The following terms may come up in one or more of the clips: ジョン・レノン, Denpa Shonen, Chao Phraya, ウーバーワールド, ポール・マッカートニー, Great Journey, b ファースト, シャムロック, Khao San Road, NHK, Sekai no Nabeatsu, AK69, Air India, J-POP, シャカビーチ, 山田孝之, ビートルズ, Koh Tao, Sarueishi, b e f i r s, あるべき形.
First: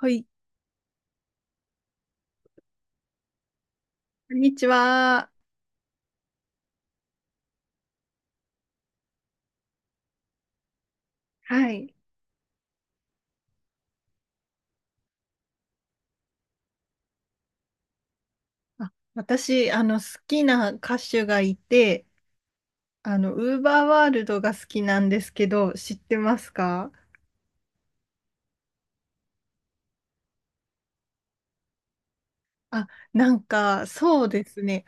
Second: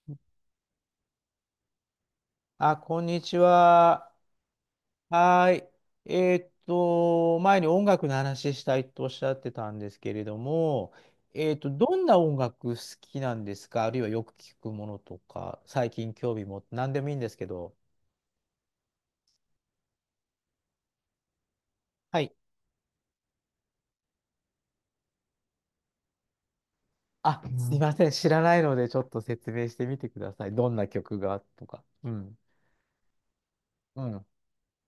はい、あ、こんにちは。こんにちは。はい。前に音楽の話したいとおっしゃってたんですけれども、はい。どんな音楽好きなんですか？あるいはよく聞くものとか、最近興味持って、何でもいいんですけど。あ、私、好きな歌手がいて、はい。ウーバーワールドが好きなんですけど、知ってますか？あ、すいません。知らないので、ちょっと説明してみてください。どんな曲がとか。うん。あ、なんか、うん。そうですね。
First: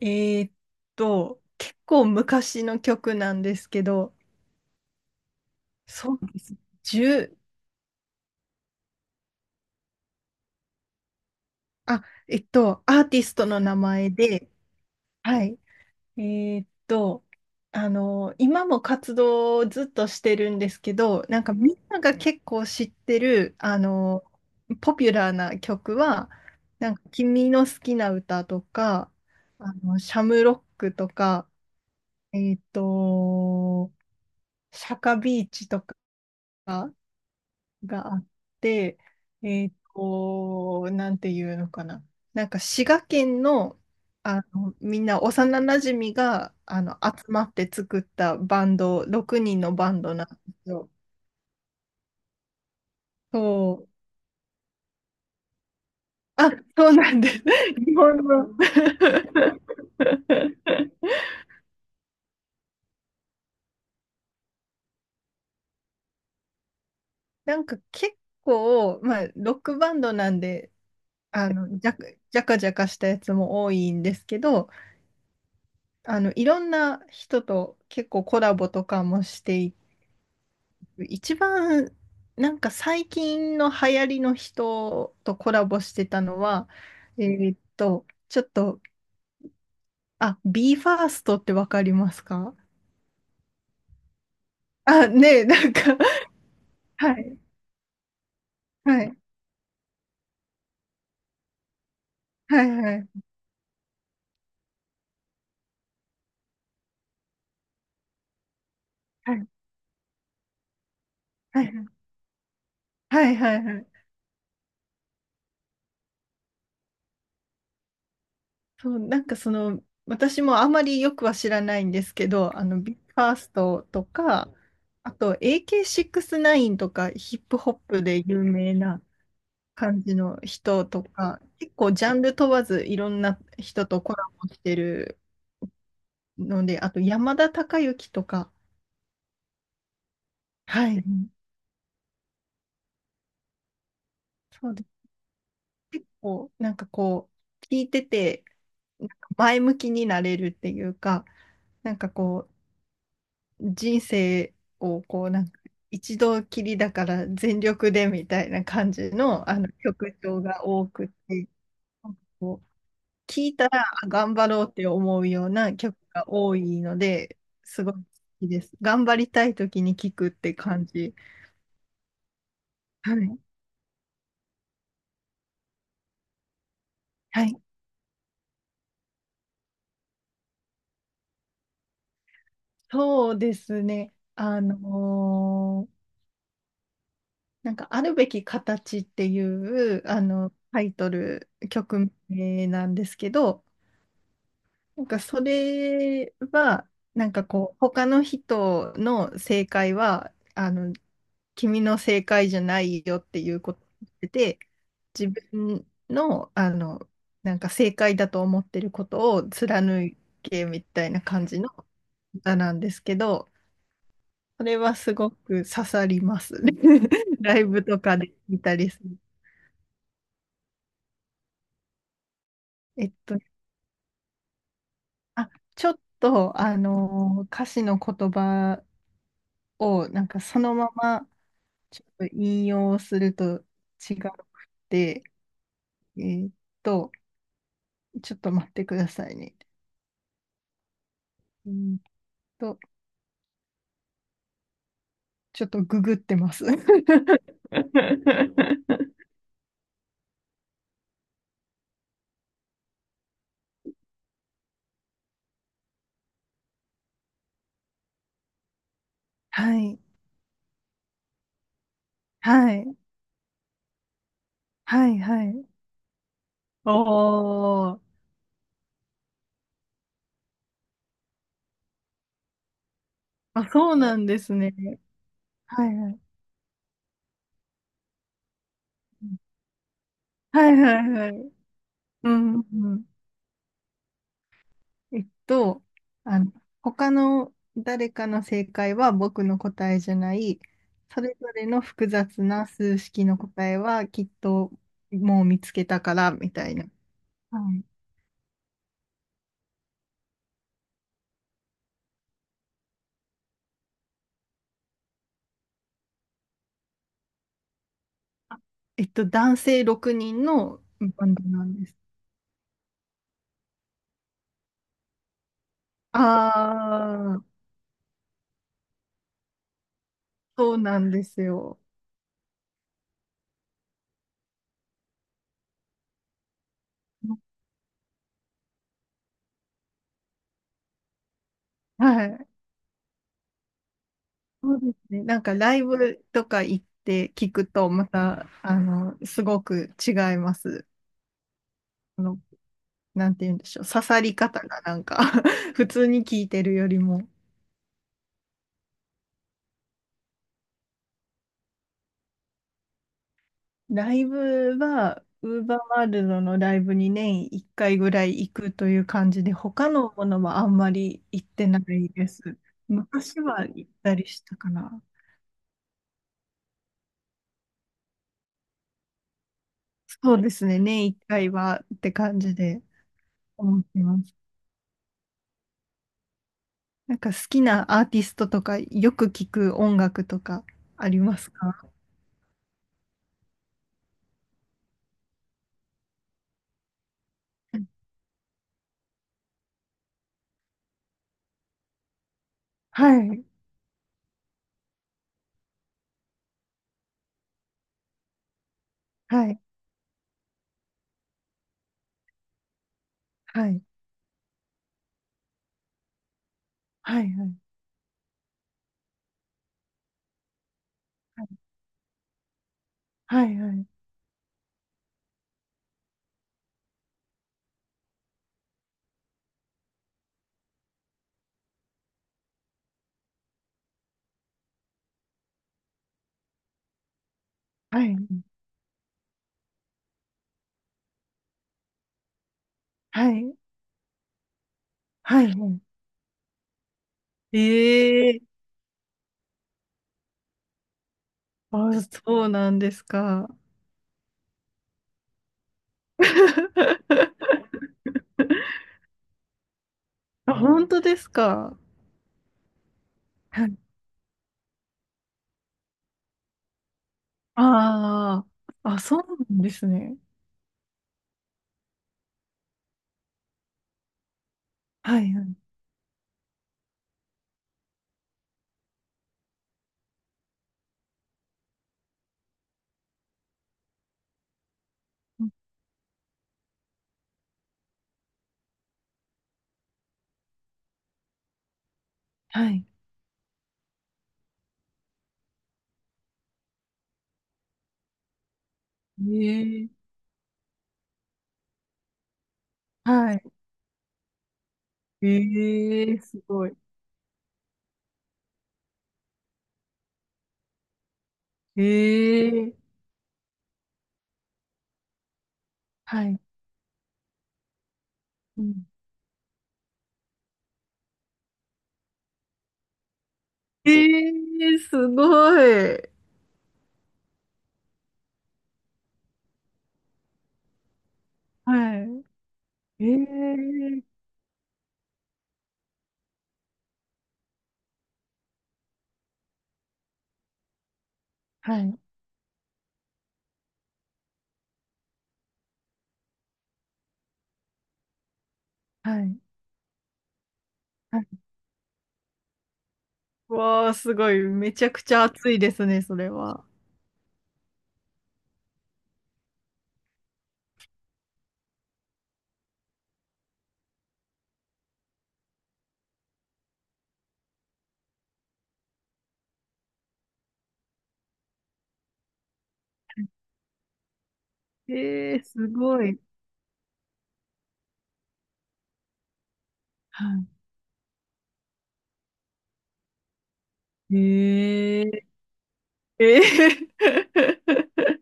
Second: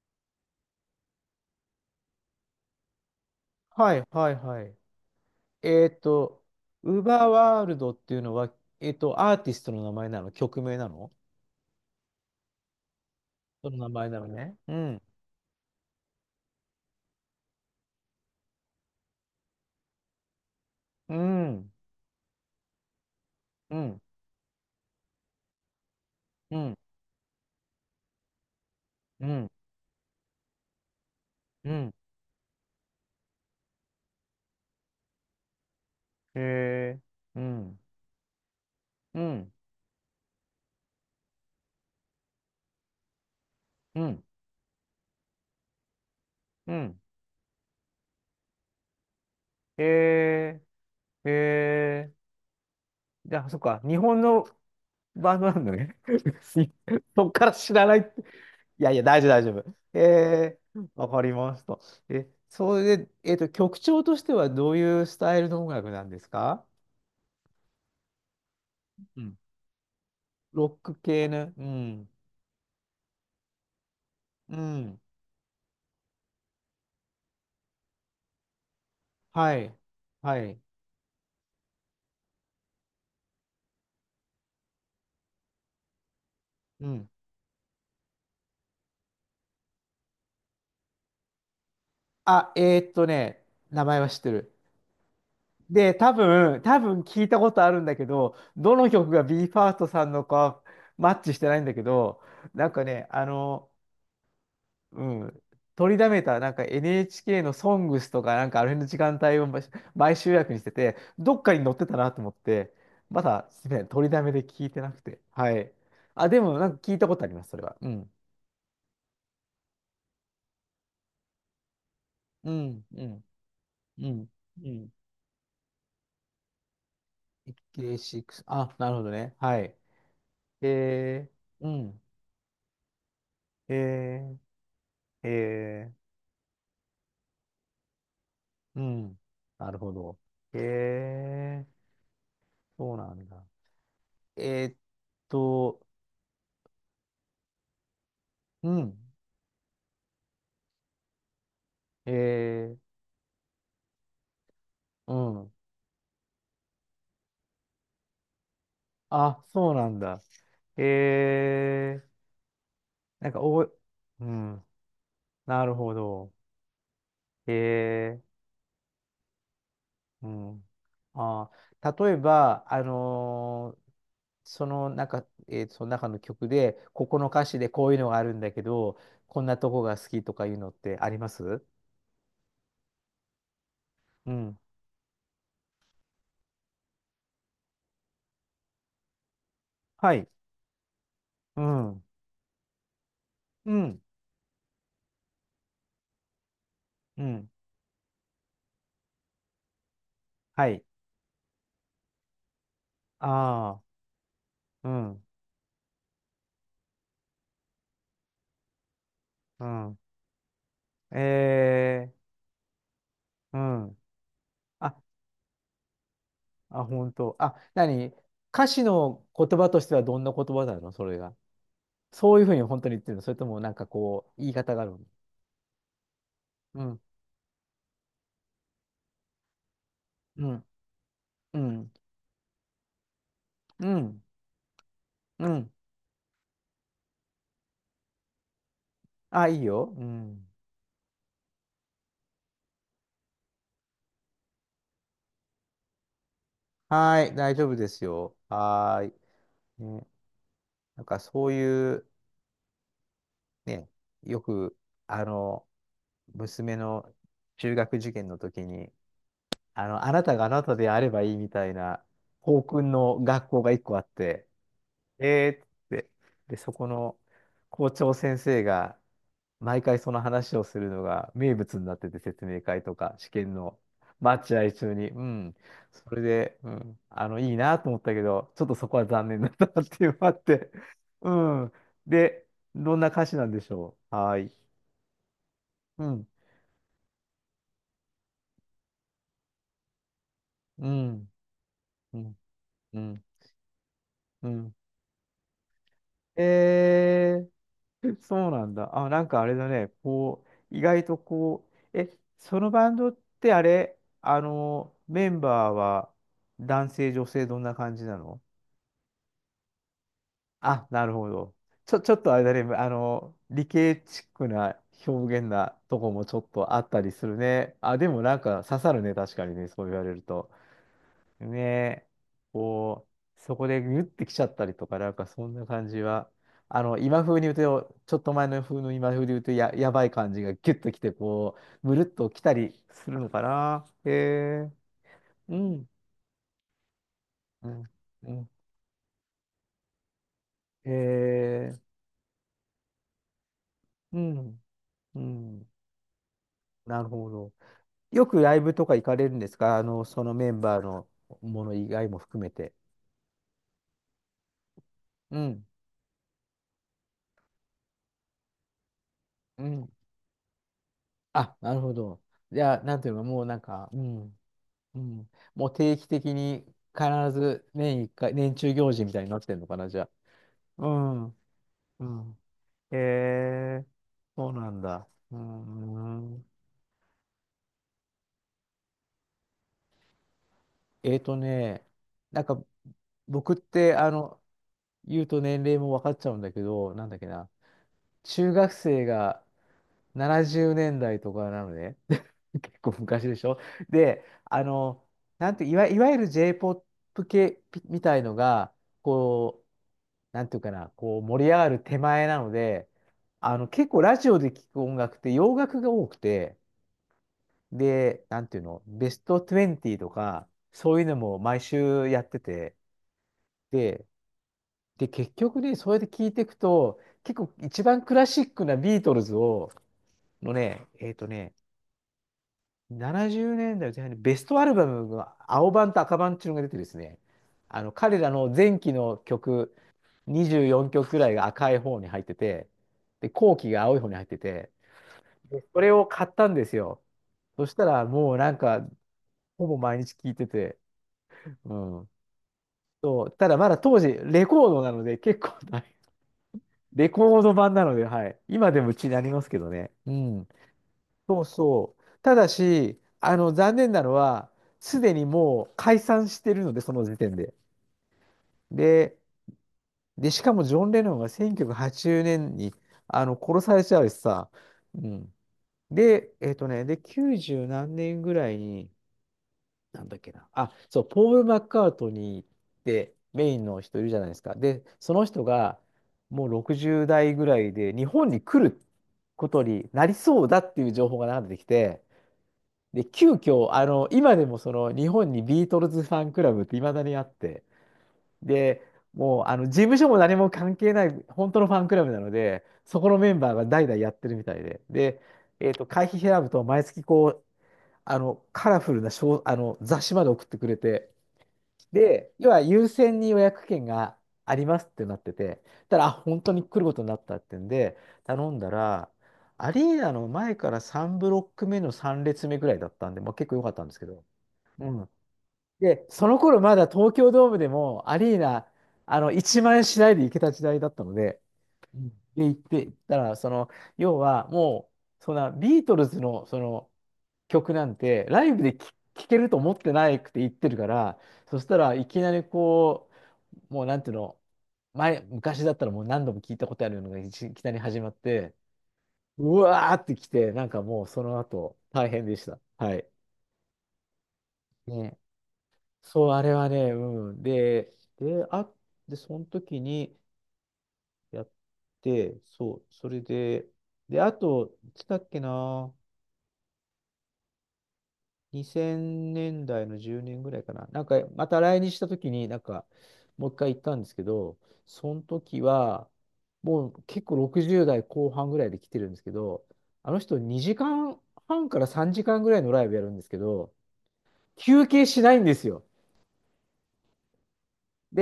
えーっ結構昔の曲なんですけはい、ど、はい、はい。えーっそうでと、す。ウーバー10、ワールドっていうのは、アーティストの名前なの？曲名なの？あ、アーティストのそ名の名前前なので、ね。うん。はい。えーっと、今も活動をずっとしてるんですけうど、なんかん、みんなが結構知ってる、うん、ポピュラーな曲は、うん、なんか君の好きな歌とか、うん、シャムロックとか、うん、えーっと、シャカビーチとか、へえ、うん、があって、うん、なんていうのかな。なんか滋賀県の、うん、みんな幼なじみがうん、集まって作ったバンド、6人のへバンドなんでえ、すよ。へえ、じゃあ、そっか、そう。日本のバンドなんだね。あ、しそうなんそでっす。から知 らな日いっ本て。いの。やいや、大丈夫、大丈夫。へえ、わかりました。え、それで、曲調としてはどういうスタイルの音楽なんですか？なんか結構、うまあ、ん。ロックバンドなんで、ロック系あの、うの、じゃ、ん、じゃかじゃかしたやつも多いんですけうど、ん、いろんな人と結構コラボとかもしはていい、はい、一番なんか最近の流行りの人とコラボしてたのは、うん。ちょっと、あ、b ファーストってわかりますあ、か？名前は知ってる。あ、ねえ、なんで、か、多分は聞いい、たことあるんだけど、どのは曲い、が b e f i r s さんのかマッチしてないんだけど、はない、んかはね、い、うん、取りだめた、なんか NHK のソングスとか、なんかあれの時間は帯をい、毎週約にしてて、どっかはにい、載っはてたい、なと思って、まはいだ、はすみません、い。取りだめで聞いてなくて。はい。あ、でも、なんか聞いたことあります、それは。うん。そう、なんかその、私もあまりよくは知らないんですけうど、ん、b うフん、ァーストとうん、か、うん。あと AK69 とかヒップホップで6、有あ、名なるな、ほどね。はい。感じの人とえか、ー、う結構ん。ジャンル問わずいろんな人とコラえボしてるー、えーので、あと山田孝之とか、うん。なるほど。へはい、うん。え、そうなんだ。えそーうっです。と、結構なんかこう、聞いてて、うん。なんか前向きになれるっていうか、なんかえこー、う、人生をうこう、なんん。か一度きりだから全力でみたいな感じあ、の、あのそうなん曲だ。調がへ多くて、え、なんかこなんうか聞いお、たらあう頑張ろん。うって思うようなるなほ曲がど。多いので、へすごい好え、きです。頑張りたい時に聞うくってん。感じ。あ、例えば、はい。その中、えーその中の曲で、ここのは歌詞い。でこういうのがあるんだけど、こんなとこが好きとかいうのってあります？そうですね。うん。なんか、あるべき形っていう、はい。タイトル、うん。曲名なんですけど、うん。なんかそれは、うなんかん。こう、他の人の正解は、はい。君の正解じゃないよっていうこあとであ、うん、自分の、なんか正解だと思ってることをうん。貫けみたいな感じのええ歌なんですけど、うん。それはあ、すごく刺さりますね。あ、本当。あ、ライブとかで見歌た詞りする。の言葉としてはどんな言葉なの？それが。そういうふうに本当に言っえてっるの？それと、ともなんかこう、言い方があるの？あ、ちょっと、うん、歌詞の言葉を、なんかうそん、のまま、うん、ちょっと引用するとう違ん、くて、うん。えーっと、ちょっと待ってくださいあ、ね。いいよ。うん。うーんと、ちょっとググってます。はーい、大丈夫ですよ。はーい。ね、なんかそういう、ね、よく、あの、娘の中学受験の時に、はい、あなたがあなたであればいいみたいな、校は訓い、の学校が一個あって、はい、はえーい。っつって、で、そこおの校ー、長先生が毎回その話をするのが名物になってて、説明会とか試験あ、のそうなんです待合ね。中に、うん、はい、はそい。れで、うん、いいなと思ったけど、ちょっとそこは残念だったなっていうのがあっはて、い、はい、はうい。ん。うで、ん、うどんなん。歌詞なんでしょう。はーい。えっと、うん、あの、他の誰かの正解は僕の答えじゃない、うそん、れぞれの複うん、雑な数うん、式の答えはきっうとん。もう見つけたからみたいな。えー はい。そうなんだ。あ、なんかあれだね。こう、意外とこう、え、そのバンドってあれ、メンバーは男性、女性どんな感じなの？男性6人のあ、なるバほンドど。なんでちす。ょ、ちょっとあれだね。理系チックな表現なとこもちょっとあったりするああ、ね。あ、でもなんか刺さるね。確かにね。そう言われると。そうなんですねよ。え、こう、そこでギュッてきちゃったりとか、なんかそんな感じは、今風に言うと、ちょっと前の風の今風で言うとやばい感じがギュッときて、こう、むるっはときい。たりするのかな。へえ、そうですね。なんかうライん、ブとか行って聞くうん、と、まうた、ん、すごく違います。へえ、なんて言うんでしょう、刺うさり方ん、がなんうか ん、普通に聞いてるよりなるも。ほど。よくライブとか行かれるんですか？そのメンバーのもの以外も含めて。ライブは、うウーん、バーワールドのライブに年1回ぐらい行くという感じで、う他ん。のものはあんまり行っあ、てななるほいど。です。じゃあ、なんていうか、昔もうなんは行か、っうたりん。したかうな。ん。もう定期的に必ず年一回、年中行事みたいになってんのかな、じゃそうですね、あ。う年1ん。回はっうてん。感じでへ思っえ、てます。そうなんだ。うん。なんか好きなアーティストとか、よく聞く音楽とかあえりーとますか？ね、なんか、僕って、言うと年齢も分かっちゃうんだけど、なんだっけな。中学生が70年代とかなのね。結構は昔でい、しょ？で、なんて、いわゆる J-POP 系みたいのが、はい、こう、なんていうかな、こう盛り上がる手前なので、はい、結構ラジオで聞く音楽って洋楽が多くて、はい、はい、で、なんていうの、ベスト20とか、そういうのもはい、毎週やってて、はい、はい、はい。で、で、結局ね、そうやって聞いていくと、結構一番クラシックなビートルズを、のね、70年代前半にベストアルバムが青版と赤版っていうのが出てですね、は彼いらの前期の曲、24曲くらいが赤い方に入ってて、で、はいはい後期が青い方に入ってて、はい、でそはれを買ったんですよ。い。そしたらもうなんええ。か、ほぼ毎日聴いてて、うあ、ん。そうなんですそう、たか？だまだ当時、レコードなので結構大変、レコード版な ので、はい。今でもうちになりますけどね。うん。あ、本当ですそうか？そう。ただし、は残い、念なのは、すでにもう解散してるので、その時点で。ああ、あ、で、そうなんですね。で、しかもジョン・レノンが1980年に殺されちゃうしさ、うはん。い、はい。で、で、90何年ぐらいに、なんだっけな、あ、そう、ポール・マッカートニーってメインの人いるじゃないですか。で、その人がもう60代ぐらいで日本に来ることになりそうだっていう情報が流れてきて、はい。で、急遽、今でもその日本にビートルズファンクラブっていまだにあって、で、もうあの事務所ええ。も何も関係ない、本当のファンクラブなので、そこのメはンバい。ーが代々やってるみたいで、で、え会費え、す選ぶとごい。毎月こう、あのカラフルなショー、あの雑誌まで送ってくれて、で、要はえ優え。先に予約券がありますってなってて、あ、はい。本当に来ることになったってんで、頼んうだん。ら、アリーナの前から3ブロック目の3列目ぐらいだったんで、まあ、結構良かったんえですけど、え、うすん。ごで、い。その頃まだ東京ドームでもアリーナ、1万円しないで行けた時代だったので、うん。はで、行って、行っい。たら、その、え要え。はもう、そんなビートルズのその曲なんて、ライブで聴けると思ってないくて行ってるから、そしたはらい。いきなりこう、もうなんていうの、昔だったらもう何度も聞いたことあるのがいきなり始まって、はい。うわーってきて、なんかもうはそい。の後、大変でした。はい。わあ、すごい。めちゃくちね。ゃ熱いですね、そそれう、あれは。はね、うん。で、あ、で、その時にやって、そう、それで、で、あと、いつだっけな、2000年代の10年ぐらいかな、なんか、また来日した時に、なんか、もう一回行ったんですけど、そのええ、時すごは、い。もう結構60代後半ぐらいで来てるんですけど、あのは人い。2時間半から3時間ぐらいのライブやるんですけど、休え憩しえ。ないんですよ。ええ。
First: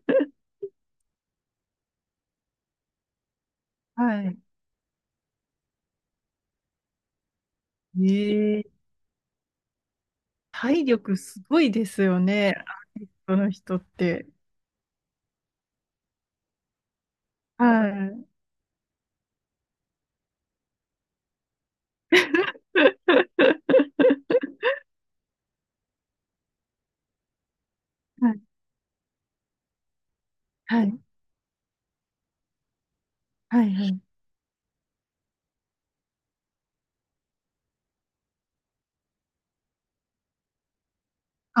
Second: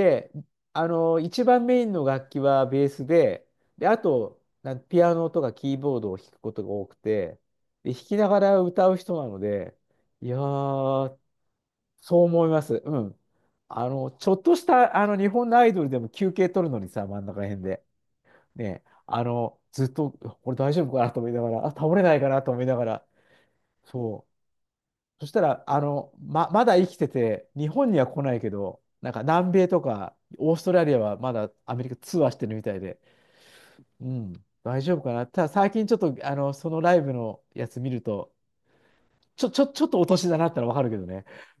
一番メインの楽器はベースで、で、あはい。と、ピアノとかキーボードを弾くことが多くて、で、弾きながらええ。歌う人なので、いや体ー、力すごいですよそう思いね。ます。うアーティスん。トの人って。ちょっとした、日本のアイドルでも休憩取るのにさ、真ん中辺で。はい。ね、ずっと、これ大丈夫かなと思いながら、あ、倒れないかなと思いながら、そう。そしたら、まだ生きてて、日本には来はないい。けど、なんか南米とかオーストはラリアい。はまだアメリカツアーしてるみたいで、はい。はい。うん、大丈夫かな。ただ最近ちょっと、そのライブのやつ見ると、ちょっとお年だなったらわかるけどね。あ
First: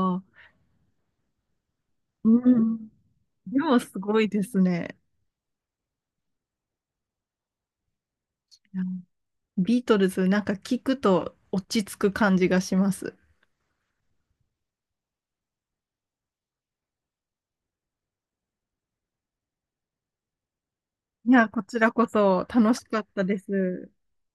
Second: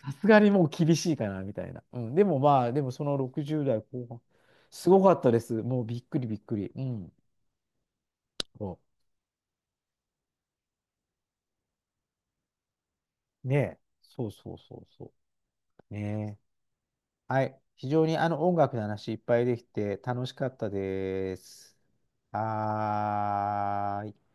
さすがにもう厳しいかな、みたいな。うん、でもうまあ、でん。もそので60も代す後半、ごいですすね。ごかったです。もうびっくりびっくり。うん。そいや、ビートルズ、なんか聞くと落ち着く感じがします。うねえ。そうそうそうそう。ねえ。はい。非常にあの音楽の話いっぱいできて楽しかったいでや、こす。ちらこそ楽しかったです。はーい。